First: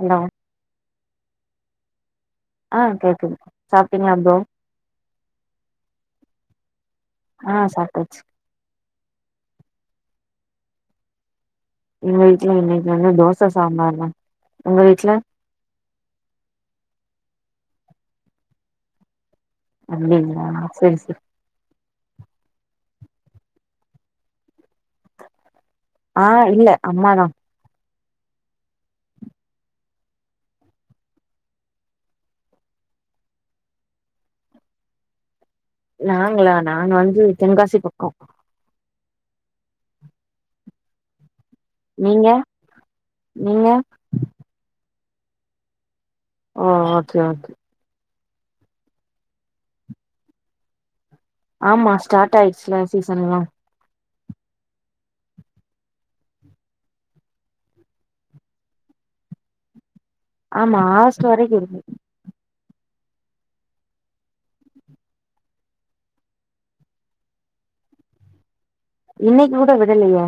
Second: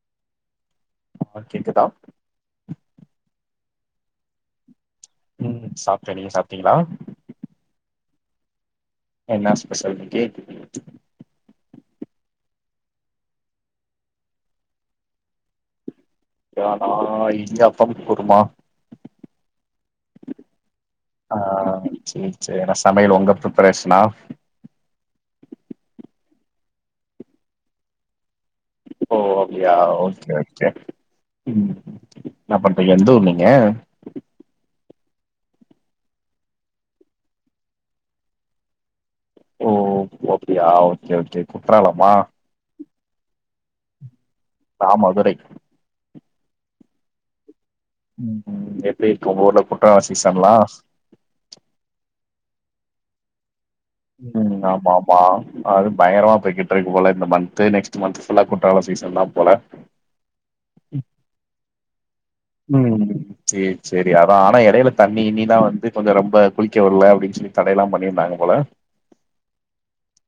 Allow ஆ கேக்குதா ஆ கேக்குது சாப்ட்டிங்ளா ப்ரோ ம் சாப்ட்ட நீங்க சாப்ட்டிங்ளா ச்சி என்னா ஸ்பெஷல் இன்னிக்கு எங்க வீட்ல இன்னைக்கு வந்து தோச சாம்பார்தா உங்க வீட்ல யாடா இடியாப்பம் குருமா அப்டிங்ளா செரி செரி சேர் சேர் என்ன சமையல் உங்க ஃபிரிப்பரேஷனா ஆ இல்ல அம்மாதா ஓ அப்டியா ஓகே ஓகே ம் என்னா பண்றிங்க எந்த ஊர் நீங்க நாங்களா நான் வந்து தென்காசி பக்கோ ஓ ஒ அப்டியா ஓகே ஓகே குற்றாலமா நீங்க நீங்க நா மதுரை ஓ ஓகே ஓகே ம் எப்டி இருக்கு உங்க ஊர்ல குற்றால சீசன்லா ஆமா ஸ்டார்ட் ஆயிடுச்சுல சீசனெல்லா ம் ஆமா ஆமா அது பயங்கரமா போய்கிட்டு இருக்கு போல இந்த மந்த்து நெக்ஸ்ட் மந்த்து ஃபுல்லா குற்றால சீசன் தா போல ஆமா ஆகஸ்ட் வரைக்கு இருக்கு ம் சேரி சேரி அதா ஆனா இடையில தண்ணி இண்ணிலா வந்து கொஞ்ச ரொம்ப குளிக்க விடல அப்டின்னு சொல்லி தடையெல்லா பண்ணியிருந்தாங்க போல இன்னைக்கு கூட விடலையே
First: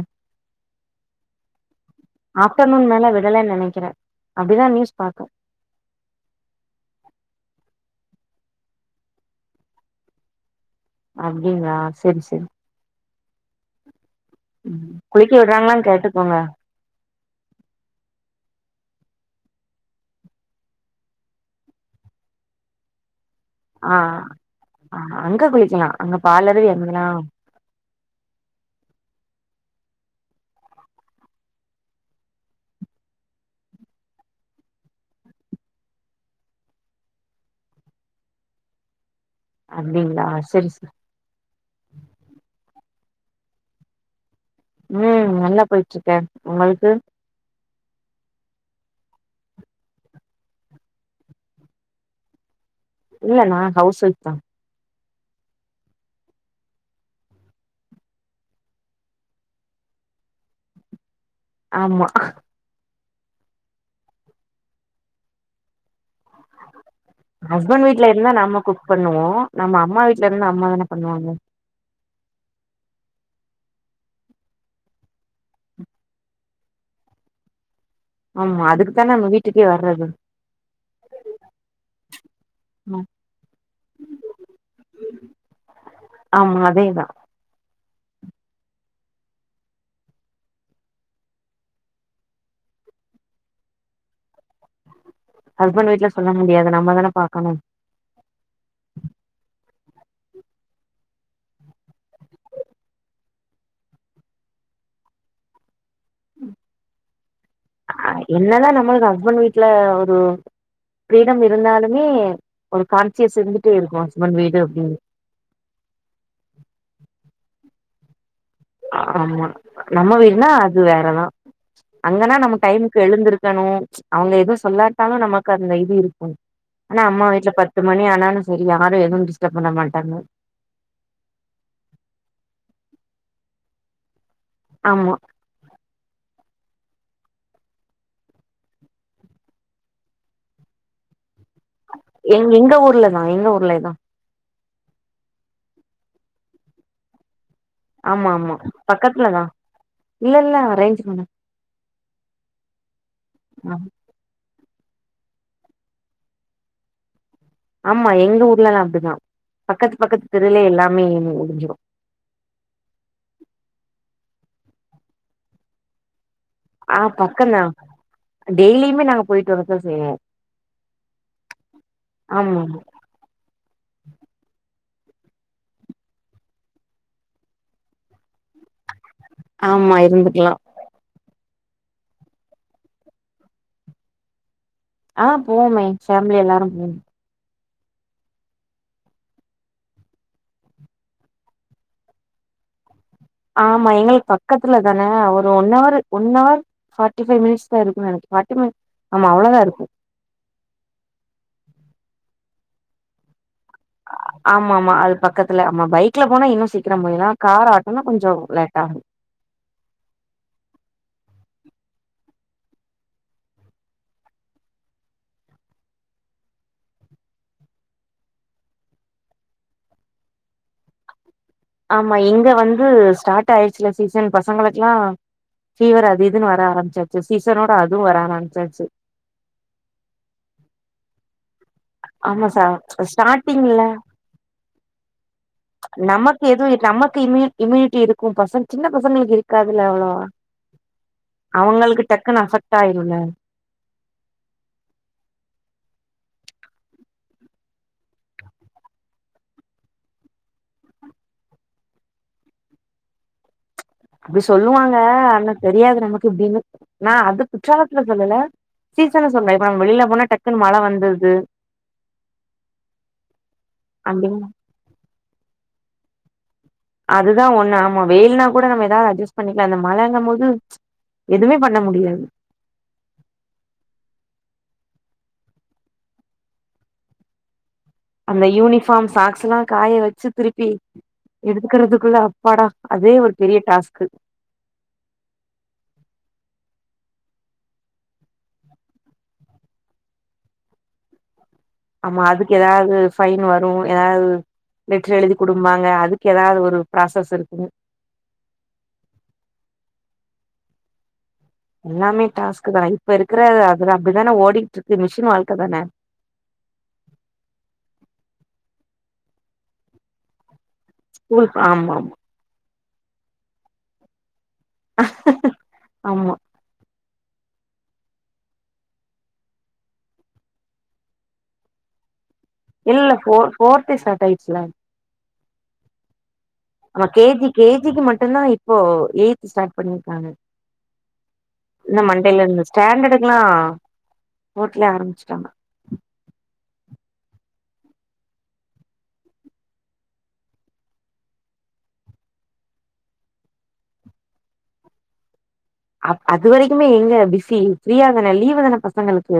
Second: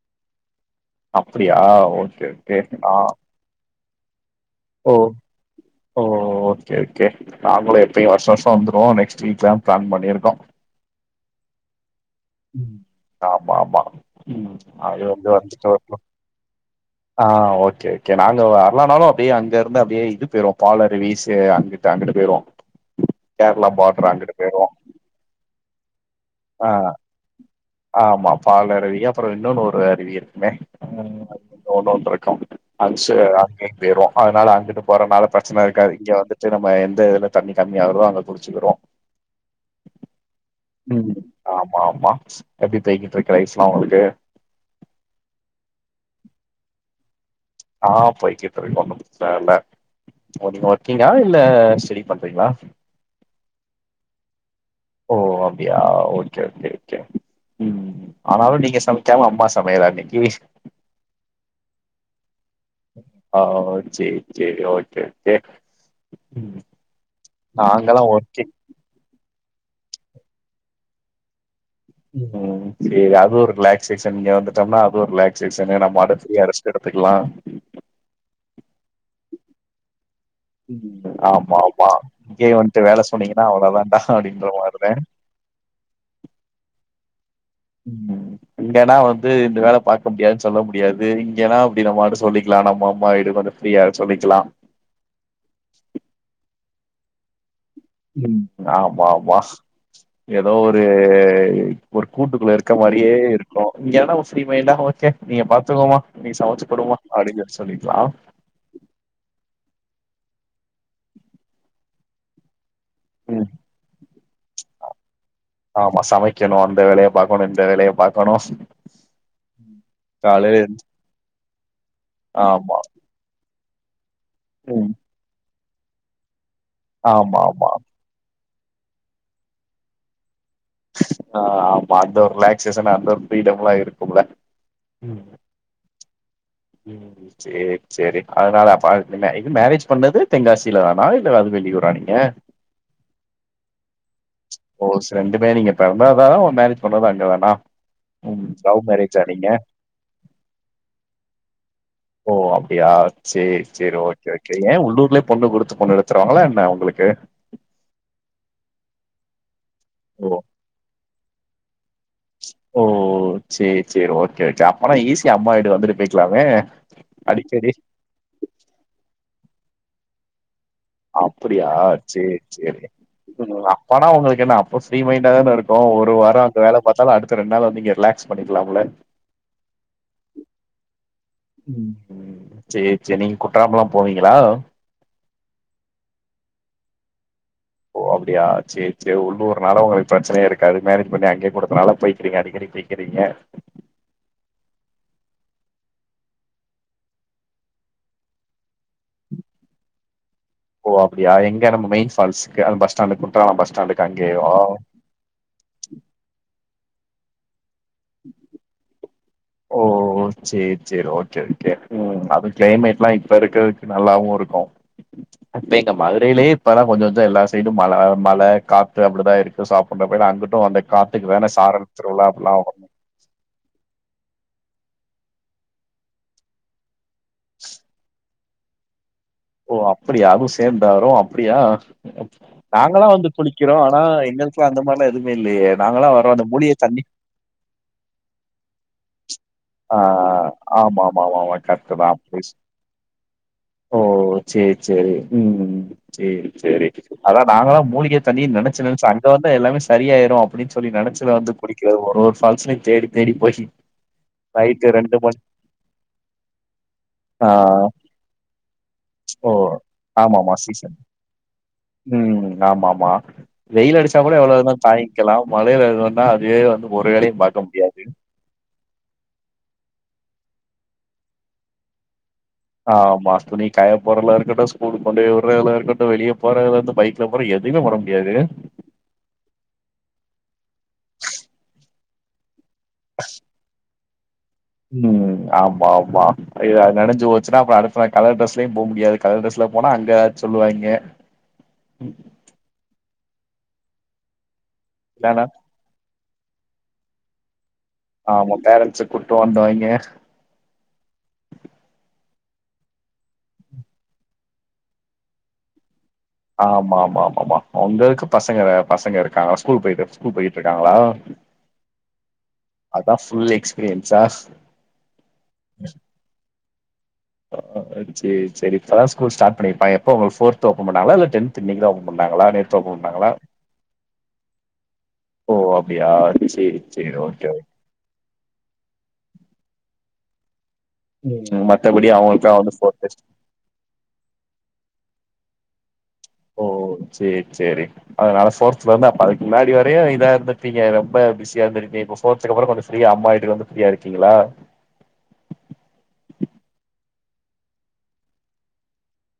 அப்படியா ஒ ஆப்டர்நூன் மேல விடலேன்னு நெனைக்கிற அப்டிதா ஓ நியூஸ் பாத்த ஓ ஓகே ஓகே நாங்களு எப்பயு வருஷ வருஷ வந்துருவோ நெக்ஸ்ட் வீக்தா பிளான் பண்ணிருக்கோ அப்டிங்களா சரி சரி ஆமா ஆமா உம் அது வந்து குளிக்க விடுறாங்களான்னு வந்துட்டு கேட்டுக்கோங்க ஆஹ் ஓகே ஓகே நாங்க வ வலனாலு அப்டியே அங்க இருந்து அப்டியே இது போய்ருவோ பாலரு வீசு அங்கிட்டு அங்கிட்டு போய்ருவோ ஆஹ் ஆஹ் அங்க குளிக்கலா அங்க பாலருவி ஆஹ் எங்கலா ஆமா பாலறவிங்க அப்புற இன்னொன்னு ஒரு அருவி இருக்குமே ம் ஒண்ணோன்ருக்கு அன்சு அங்கேயு போய்ருவோ அதனால அங்கிட்டு போறனால பிரச்சனை இருக்காது இங்க வந்துட்டு நம்ம எந்த இதுல தண்ணி கம்மி ஆகுறதோ அங்க குளிச்சுக்குருவோ அப்டிங்களா செரி செரி உம் ஆமா ஆமா எப்டி பெய்கிட்டிருக்கு ரைஸ்ல்லா உங்களுக்கு உம் நல்லா போய்ட்டிருக்கே உங்களுக்கு ஆஹ் போய்கிட்டிருகு ஒண்ணு பிரச்சன இல்ல நீங்க ஒர்கீங்கா இல்ல ஸ்டடி பண்றீங்களா இல்ல நா ஹவுஸ் ஒய்வ் தா ஓ அப்டியா ஓகே ஓகே ஓகே உம் ஆனாலு நீங்க சமைக்காம அம்மா சமையலா இன்னைக்கி ஆமா ஆ சேரி சேரி ஓகே ஓகே ஹஸ்பண்ட் வீட்ல நாங்கல்லாம் இருந்தா ஒர்க்கிங் நம்ம குக் பண்ணுவோ நம்ம அம்மா வீட்ல இருந்தா அம்மா தானே பண்ணுவாங்க உம் சேரி அது ஒரு ரிலாக்சேஷன் இங்க வந்துட்டோம்னா அது ஒரு ரிலாக்சேஷன்னு நம்மடுதியா ரெஸ்ட் எடுத்துக்கலா ஆமா அதுக்கு தான நம்ம வீட்டுக்கே வர்றது உம் ஆமா ஆமா இங்கே வந்துட்டு வேலை ம். சொன்னீங்கன்னா அவ்ள தான்ண்டா அப்படின்ற மாறிதே ஆமா அதேதா உம் இங்கன்னா வந்து இந்த வேலை பாக்க முடியாதுன்னு சொல்லவு முடியாது இங்கன்னா அப்டி நம்மு சொல்லிக்கலா நம்ம அம்மா வீடு கொஞ்ச ஃப்ரீயா சொல்லிக்கலா ஹஸ்பண்ட் வீட்ல சொல்ல முடியாது நம் நம்மதானே பாக்கணு உம் ஆமா ஆமா ஏதோ ஒரு ஒரு கூட்டுக்குள்ள இருக்க மாரியே இருக்கு இங்கன ஃப்ரீமைண்டா ஓகே நீங்க பாத்துங்கோமா நீங்க சமைச்சுகுடுமா அப்படின்னு ஆ என்னதா நம்மளுக்கு ஹஸ்பண்ட் வீட்ல ஒரு ஃப்ரீடம் இருந்தாலுமே ஒரு கான்சியஸ் ம் இருந்துட்டே இருக்கு ஹஸ்பண்ட் வீடு அப்படின்னு ஆமா சமைக்கணு அந்த வேலைய பாக்கணு வேலைய பாகணு ஆமா நம்ம வீட்னா அது எந்ச் வேறதா அங்கன்னா நம்ம ஆமா டைமுக்கு எழுந்திருக்கணு அவங்க ஏது ம் சொல்லாட்டாலு நம்ம கந்த இது இருக்கு ஆனா அம்மா ஆமா வீட்ல ஆமா பத்து மணி ஆனாலூ சரி யாரு எதுவு டிஸ்டர்ப் பண்ண மாட்டாங்க ஆஹ் ஆமா அந்த ஒரு ரிலாக்சேஷன் அந்த ஒரு பரீடம்லா இருக்கும்ல ஆமா ம் ம் சரி சரி அதனால இது மேரேஜ் பண்ணது தெங்காசில தானா இல்ல அது வெளியூரா நீங்க எ எங்க ஊர்லதான் எங்க ஊர்லதான் ஓ ச ரெண்டுமே நீங்க பிறந்த அதான் உ மேரேஜ் பண்றதுதான் அங்கதானா ஆமா ஆமா பக்கத்துலதான் இல்ல இல்ல அரேஞ்ச் பண்ண ஓ அப்படியா சேரி சேரி ஓகே ஓகே ஏன் உள்ளூர்லயே பொண்ணு குடுத்து பொண்ணு எடுத்துருவாங்களா என்ன உங்களுக்கு ஆமா எங்க ஊர்லெல்லாம் அப்படிதான் பக்கத்து ஓ பக்கத்து தெருலே எல்லாமே முடிஞ்சுரு ஓ சேரி சேரி ஓகே ஓகே அப்பனா ஈசி அம்மா வீடு வந்துட்டு போய்க் ஆ பக்கம் தான் டெய்லுமே நாங்க போய்டு வர தான் செய்வோம் அப்படியா சேரி சேரி அப்பானா உங்களுக்கு என்ன அ ஃப்ரீ மைண்டா தானே இருக்கும் ஒரு வாரம் அங்க வேல பார்த்தாலும் அடுத்த ரெண்டு நாள் வந்து இங்க ரிலாக்ஸ் பண்ணிக்கலாம்ல ஆமா இருந்துக்கலாம் ம்ம் சேரி சேரி நீங்க குற்றாலமெலாம் போவீங்களா ஆ போவமே ஃபேமிலி எல்லாரும் போவோம் ஓ அப்படியா சேரி சேரி உள்ளூருனால உங்களுக்கு பிரச்சனையே இருக்காது மேரேஜ் பண்ணி அங்கே கொடுத்ததுனால போய்க்கிறீங்க அடிக்கடி போய் ஆமா எங்களுக்கு பக்கத்துல தானே அவுங்க one hour one hour forty five minutes தான் இருக்கும் எனக்கு ஃபார்ட்டி மினிட் ஆமா அவ்வளோதான் இருக்கும் ஓ அப்டியா எங்க நம்ம மெயின் ஃபால்ஸ் அந்த பஸ்டாண்டு குற்றாலம் பஸ் ஸ்டாண்டுக்கு ஆ அங்கேயேவா ஆமா ஆமா அது பக்கத்துல ஆமா பைக்ல போனா இன்னு சீ சீக்கிரம் போயிரலா கார் ஆட் இன்னு கொஞ்சோ லேட்டாகம் ஓ சேரி சேரி ஓகே ஓகே உம் அது கிளைமேட்லா இப்ப இருக்கிறதுக்கு நல்லாவு இருக்கும் இப்ப எங்க மதுரையிலே இப்பதா கொஞ்ச கொஞ்ச எல்லா சைடும் மழ மழ காத்து அப்டிதா இருக்கு சாப்புறடப்பயலாம் அங்குட்டு அந்த காத்துக்கு வேண ஆமா இங்க வந்து ஸ்டார்ட் ஆயிடுச்சில சீசன் பசங்களுக்கெல்லா ஃபீவர் அது இதுன்னு வர ஆரம்பிச்சுருச்சு சீசரோட அதுவு வராதான் சச்சு ஓ அப்படியா அதுவு சேந்தா வரு அப்பிடியா ஆமா சா நாங்களா வந்து குளிக்கிறோ ஸ்டார்டிங்ல ஆனா எங்களுக்குலா அந்த மாரிலா எதுமே இல்லையே நாங்கல்லா வரோ நமக்கு அந்த மூலிகை எதுவு தண்ணி நமக்கு இம்யூ இம்யூனிட்டி இருக்கு பசங்க சின்ன பசங்களுக்கு இருக்காதுல்ல ஆ அவ்ளோவா ஆமா ஆமா ஆமா ஆமா அவங்களுக்கு கரட்டுதா டக்குன்னு ஸ் அஃபெக்ட் ஆயிருல்ல ஓ சேர் சேரி ம் சேரி சேரி அதா நாங்களா மூலிகை தண்ணின் நெனச்சி நெனச்சி அங்க வந்தா எல்லாமே சரியாயிடு அப்டின் சொல்லி நெனச்சத வந்து குடிக்கறது ஒரு ஒரு ஃபால்ஸ்லயு தேடி தேடி போய் அப்டி நைட்டு சொல்லுவாங்க ரெண்டு மணி ஆனா தெரியாது நமக்கு இப்டின்னு நா அது ஆ குற்றாலத்துல சொல்லல சீசன ஓ சொன்ன இப்ப நம்ம வெளியில போனா ஆமாமா டக்குனு மழ சீசன் வந்துது ம் ஆமாமா அப்டின் க்கிலா மழேல இருந்தன்னா அதுவே வ அதுதா ஒன்னு நம்ம வெயில்னா கூட நம்ம எதாவ்து அட்ஜஸ் பண்ணிக்கலா அந்த மழங்கு போது எதுவுமே பண்ண முடியாது ஆ மாஸ்துனி கய பொருளா இருக்கட்டு ஸ்கூல் கொண்டே உடுதல்லா இருக்கட்டு வெளிய போறதுல இருந்து பைக்ல போற எது அந்த யூனிபார்ம் சாக்ஸ் எல்லா காய வெச்சி திருப்பி எடுத்துக்கிறது குல்ல அப்பாடா அதே ஒரு பெரிய டாஸ்க்கு ம் ஆமா ஆமா இத நெனஞ்சு போச்சுன்னா அப்புரோ அடுத்த நாள் கலர் ட்ரெஸ்லவு போயு முடியாது கலர் டிரெஸ்ல போனா அங்க சொல்லுவாங்க ஆமா அதுக்கு எதாவ்து ஃபைன் வரு எதாது லெட்டர் எழுதி இல்லனா குடும்மாக அதுக் எதாது ஒரு ப்ராசஸ் இருக்குங் ஆமா பேரன்ஸ் கூட்டுவா வந்த இங்க எல்லாமே டாஸ்க்கு தா இப்ப இருக்கிற அதுல அப்டிதான ஓடிட்டுற்க்கு மிஷின் வாழ்க்க தான ஆமா ஆமா ஆமா ஆம்மம்மா உங்களுக்கு பசங்க வேப் பசங்க இருக்காங்க ஸ்கூல் போயிட்டு ஸ்கூல் போயிட்டு இருக்காங்களா ஸ்கூல் ஆமா ஆமா அதா ஃபுல் எக்ஸ்பீரியன்ஸ்சா ஆமா ஆ ஆ சேரி சேரி இப்பதா ஸ்கூல் ஸ்டார்ட் பண்ணிப்பாய எப்போ போர்த் ஓபன் பண்ணாகளா இல்ல டென்த் இன்னிக்கு தா ஓபன் பண்ணா இல்ல போர் போர்தே ஸ்டார்ட் ஆயிச்சில ஓ அப்டியா சேரி ஆ சேரி கேஜி ஓகே ஓகே கேஜிக்கு மட்டும்தா இப்போ எயித் ஸ்டார்ட் பண்ண ஆஹ ம் இந்த மத்தபடி மண்டேல அவங்களுக்கா இருந்து வந்து ஃபோர்த் டெஸ்ட் ஸ்டாண்டர்டுக்கு எல்லா ஃபோர்த்துலயே ஆரம்பிச்சுட்டாங்க ஓ சேரி சேரி அதனால ஃபோர்த்ல இருந்து அப்ப அதுக்கு முன்னாடி வரையு இதா இருந்திருப்பீங்க ரொம்ப பிஸியா இருந்திருக்கீங்க இப்ப போர்த்துக்கு அப்புறம் கொஞ்சோ ஃப்ரீயா அம்மா வீட்டுகு வந்து ஃப்ரீயா இருக்கீங்களா அ அது வரைக்குமே எங்க பிஸி ஃப்ரீயா தான லீவ் தான பசங்களுக்கு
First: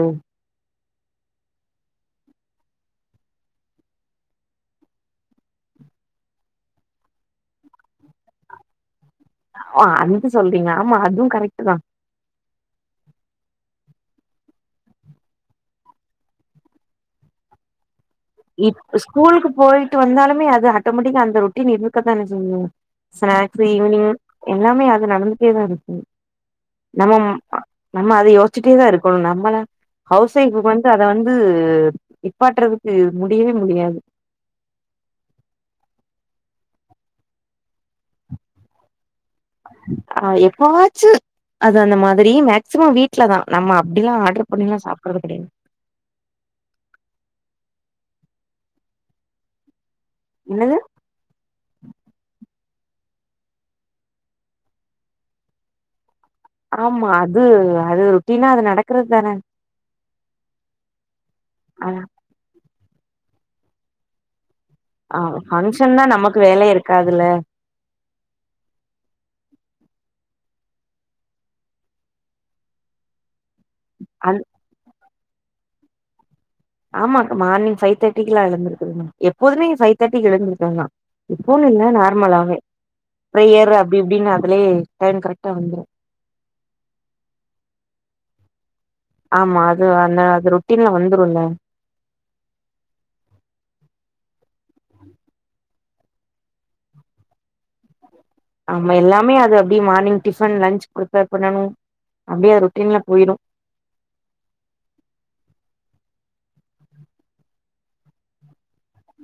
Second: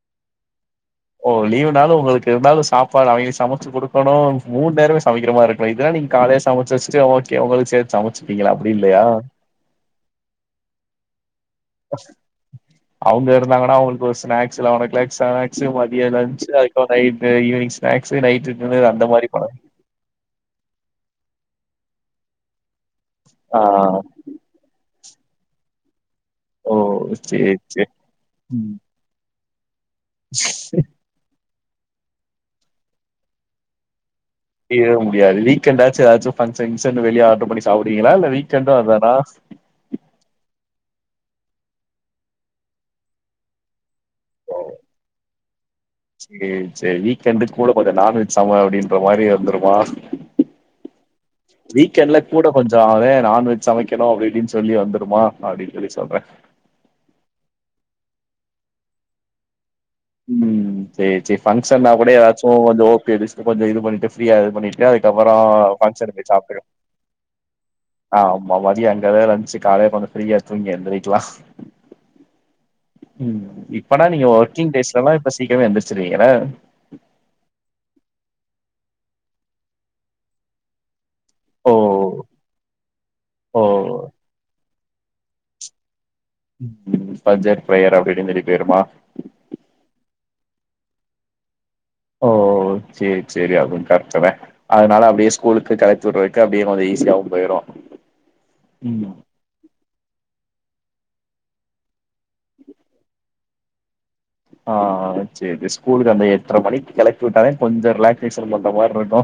ஓ லீவுனாலு உங்களுக்கு இருந்தாலு சாப்பாடு அவங்களுக்கு சமைச்சு குடுக்கணு மூணு நேரமே சமைக்கிற மாதிரி இருக்கணு இதெல்லா நீங்க காலையிலயே சமச்சு வெச்சுட்டு ஓகே உங்களுக்கு சேத்து சமச்சுப்பீங்களா அப்டி இல்லயா ஓ அது சொல்றீங்க ஆமா அதுவும் கரெக்ட் தா அவங்க இருந்தாங்கன்னா அவங்களுக்கு ஸ்னாக்ஸ் [unintelligible] ஸ்னாக்ஸ் மதிய லன்சு அது நைட் ஈவினி்ங் ஸ்னாக்ஸ் இ ஸ்கூலுக்கு போயிட்டு வந்தாலுமே அது ஆட்டோமெட்டிக்கா அந்த ரொட்டீன் ந இருக்க தான சொய்யு ஆ ஸ்நாக்ஸ் ஈவினிங் எல்லாமே அ நடந்துட்டேதா இருக்கு ஓ நம்ம சேரி சேரி நம்ம அத யோசிட்டே ம் தா இருக்கணு நம்மள ஹவுஸ் ஒைஃபு வந்து அது வந்து நிப்பாட்டறது உ முடியவே முடியாது மீறவு முடியாது வீக்கெண்டாச்சு ஏதாச்சு ஃபங்க்ஷன் கிங்ஷன்னு வெளிய ஆர்டர் பண்ணி சாப்புடுவீங்களா இல்ல வீக்கெண்டு அதானா ஆஹ் எப்பவாச்சும் அது அந்த மாதிரி மேக்சிமம் வீட்லதா நம்ம அப்படிலாம் ஆடர் பண்ணிலா சாப்படறது கடையாது சரி சரி வீக்கெண்டுக்கு கூட கொஞ்ச நான்வெஜ் சம அப்படின்ற மாரி வந்துடுமா என்னது வீக்எண்ட்ல கூட கொஞ்ச அதே நான்வெஜ் சமைக்கணு அப்டி இப்டின்னு சொல்லி வந்துடுமா அப்படின்னு சொல்லி சொல்றே ஆமா அது அது ரொட்டீனா அது நடக்கறது தான ம் சரி சரி பங்க்ஷன் நா கூட எதாச்சு கொஞ்ச லேடிஸ்கு கொஞ்ச இது பண்ணிட்டு ஃப்ரியா இது பண்ணிட்டு ஆஹ் அதுக்கப்பறோ பங்க்ஷன் னா ஃபங்க்ஷனுக்கு போய் நமக்கு சாப்டுங்க வேலயே இருக்காதுல்ல ஆமா மதிய அங்கதா லன்ச்சு காலைல கொஞ்ச ஃப்ரீயா தூங்கி எந்திரிக்கலா அப்பனா நீங்க அந் ஒர்க்கிங் டேஸ்ல எல்லா சீக்கிரமே எந்துரிச்சுருவிங்கனா ஆமா மார்னிங் ஃபைவ் தேர்டி க்கலாம் எழுந்திருக்கனு எப்போதுமே ஃபைவ் தேர்டிக்கு எழுந்திருக்கனுந்தா இப்பன்னு ஓ இல்ல நார்மலாவே ஓ பிரேயர் அப்டி இப்டின்னு அதுலயே டைம் கரெக்டா வந்துரும் உம் பஞ்சர் ப்ரேயர் அப்படினு சொல்லி போயருமா ஆமா அது அந்த அது ரொட்டின்லா வந்துரும்ல ஓ சரி சரி அதுவும் கரக்ட் தே அதனால அப்படியே ஸ்கூலுக்கு கழப்பி விடற வரைக்கு அப்டியே கொஞ்ச ஈஸியாவு போயிரு ஆமா ம் எல்லாமே அது அப்டியே மார்னிங் டிஃபன் லன்ச் ப்ருப்பேர் பண்ணனும் அப்படியே ரொட்டின்ல போயிரும் ஆஹ் சரி ஸ்கூலுக்கு அந்த எட்டரை மணிக்கு கிளப்பி விட்டாலே கொஞ்ச ரிலாக்சேஷன் பண்ற மாரி இருக்கு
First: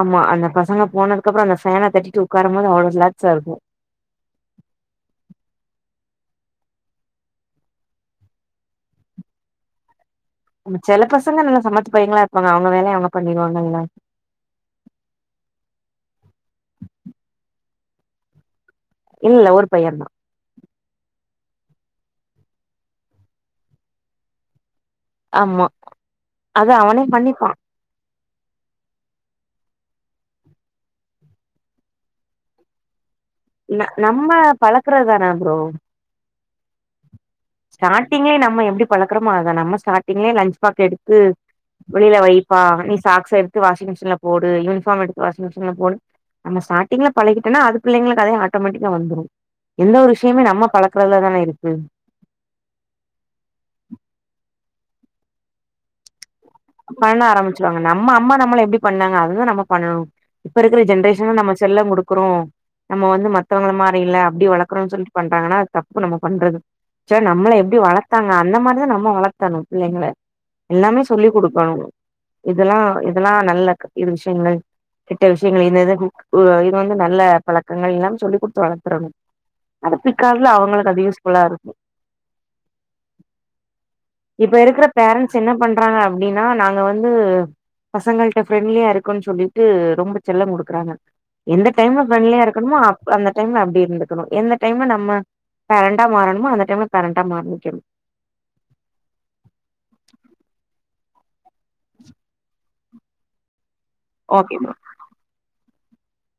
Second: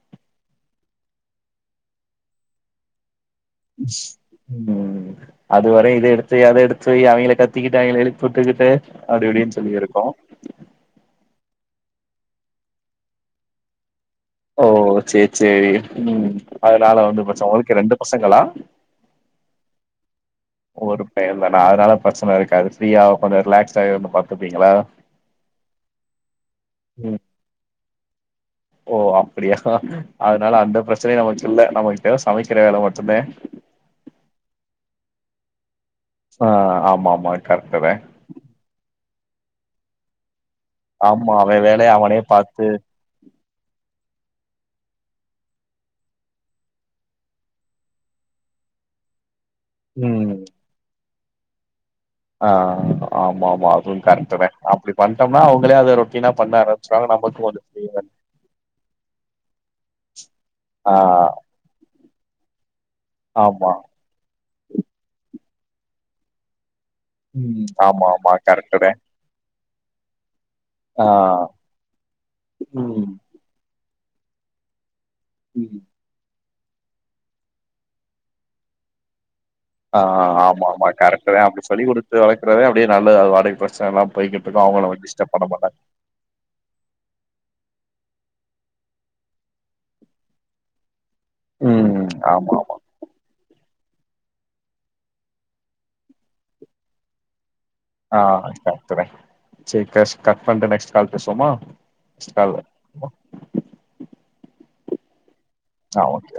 ஆமா அந்த பசங்க போனதுக்கு அப்புற அந்த ஃபேன தட்டிட்டு உட்காரும் போது அவ்ளோ ரிலாக் உம் அதுவரை இதே எடுத்து வை அத எடுத்து அவிங்கள கத்திக்கிட்டு அவிங்கள எழுப்பி விட்டுக்கிட்டு அப்டி இப்டின்னு சொல்லி இருக்கு செல பசங்க நல்லா சமத்து பையங்களா இருப்பாங்க அவங்க வேலய அவங்க பண்ணிருவாங்கங்க ஓ சரி சரி உம் அதனால வந்து ப்ரச் உங்களுக்கு ரெண்டு பசங்களா இல்லல்ல ஒரு பையந் தா ஒரு பையந் தானா அதனால பிரச்சனை இருக்காது ஃப்ரீயா கொஞ்ச ரிலாக்ஸ்டா இருந்து பாத்துப்பீங்களா ஆமா அது அவனே ம் பண்ணிப்பான் ஓ அப்படியா அதனால அந்த பிரச்சனயு நமக்கு இல்ல நமக்கு தேவை சமைக்கிற வேலை மட்டுந்தே ந நம்ம பழக்கற தான ப்ரோ ஆஹ் ஆமா ஆமா கரெக்ட்டுதே ஸ்டார்ட்டிங்கே நம்ம எப்புடி பழக் றமோ அதா நம்ம ஸ்டாடிங்குலயே லன்ச் பாக்ஸ் எடுத்து ஆமா அவ வேலைய வெளில அவனே வைப்பா பாத்து நீ சாக்ஸ் எடுத்து வாஷிங் மிஷின்ல போடு யூனிஃபார்ம் எடுத்து வாஷிங்மிஷின்ல போடு நம்ம ஸ்டாட்டிங் பழகிட்டோனா அது பிள்ளைங்களுக்கு அதே ஆட்டோமேட்டிக்கா வந்துடு எந்த ஒரு ம் விஷயமே நம்ம பழக் சக்கறல தானே இருக்கு ஆஹ் ஆமா ஆமா அதுவும் கரெக்டவே அப்படி பண்ணிட்டோம்னா அவங்களே அதை ரொட்டினா பண்ண ஆரம்பிச்சவாங்க நம்ம அம்மா நம்மள எப்டி பண்ணாங்க அதுதான் நம்ம பண்ணணும் இப்ப இருகுற ஆ ஜென்ரேஷன் நம்ம செல்ல குடு க்ரோம் நம்ம வந்து ஆமா மத்தவங்கள மாரி இலை அப்படி வளக்கறோம் சொல்லிட்டு பண்றாங்கன்னா தப்பு நம்ம பண்றது செரி நம்மளை ம் எப்படி ஆமா வளத்தாங்க ஆமா அந்த கரெக்ட் மாரிதான் தான் நம்ம வளத்தணும் பிள்ளைங்கல எல்லாமே ஆ சொல்லி் கொடுக்க னும் இதெல்லாம் ம் இதெல்லாம் நல்லக்கு இது விஷயங்கள கெட்ட ம் விஷயங்கள்குக் இது வந்து நல்ல பழக்கங்கள் எல்லாம சொல்லி் கொடுத்து வளத்தறணும் ஆஹ் ஆமா ஆமா கரெக்ட் தான் அப்படி இருக்கு சொல்லி கொடுத்து வளக்குறதே அப்படியே நல்ல அது வாடகை பிரச்சனை எல்லாம் போயிட்டு இப்ப இருக்கும் இருக்கிற அவங்களளை வந்து டிஸ்டர்ப் பேரண்ட்ஸ் பண்ண என்ன மாட்டாங்க பண்றாங்க அப்டின்னா நாங்க வந்து பசங்கள்ட ஃப்ரெண்ட்லியா இருக்குன்னு சொல்லிட்டு ரொம்ப செல்ல கொடுக்குறாங்க எந்த டைம்ல ம் ஃப்ரெண்ட்லியா ஆமா ஆமா இருக்கணமோ அ அந்த டைம்ல அப்படி இருந்து க்கனும் எந்த டைம் நம்ம பேரண்டா மாறணமோ அந்த டை பேரண்டா மாறிக்கணும் ஆஹ்றேன் கரட் கரட் செரி கட் பண்டு நெக்ஸ்ட் கால் பேசுவோமா நெக்ஸ் கால் ஓகே ம் ஆஹ் ஓகே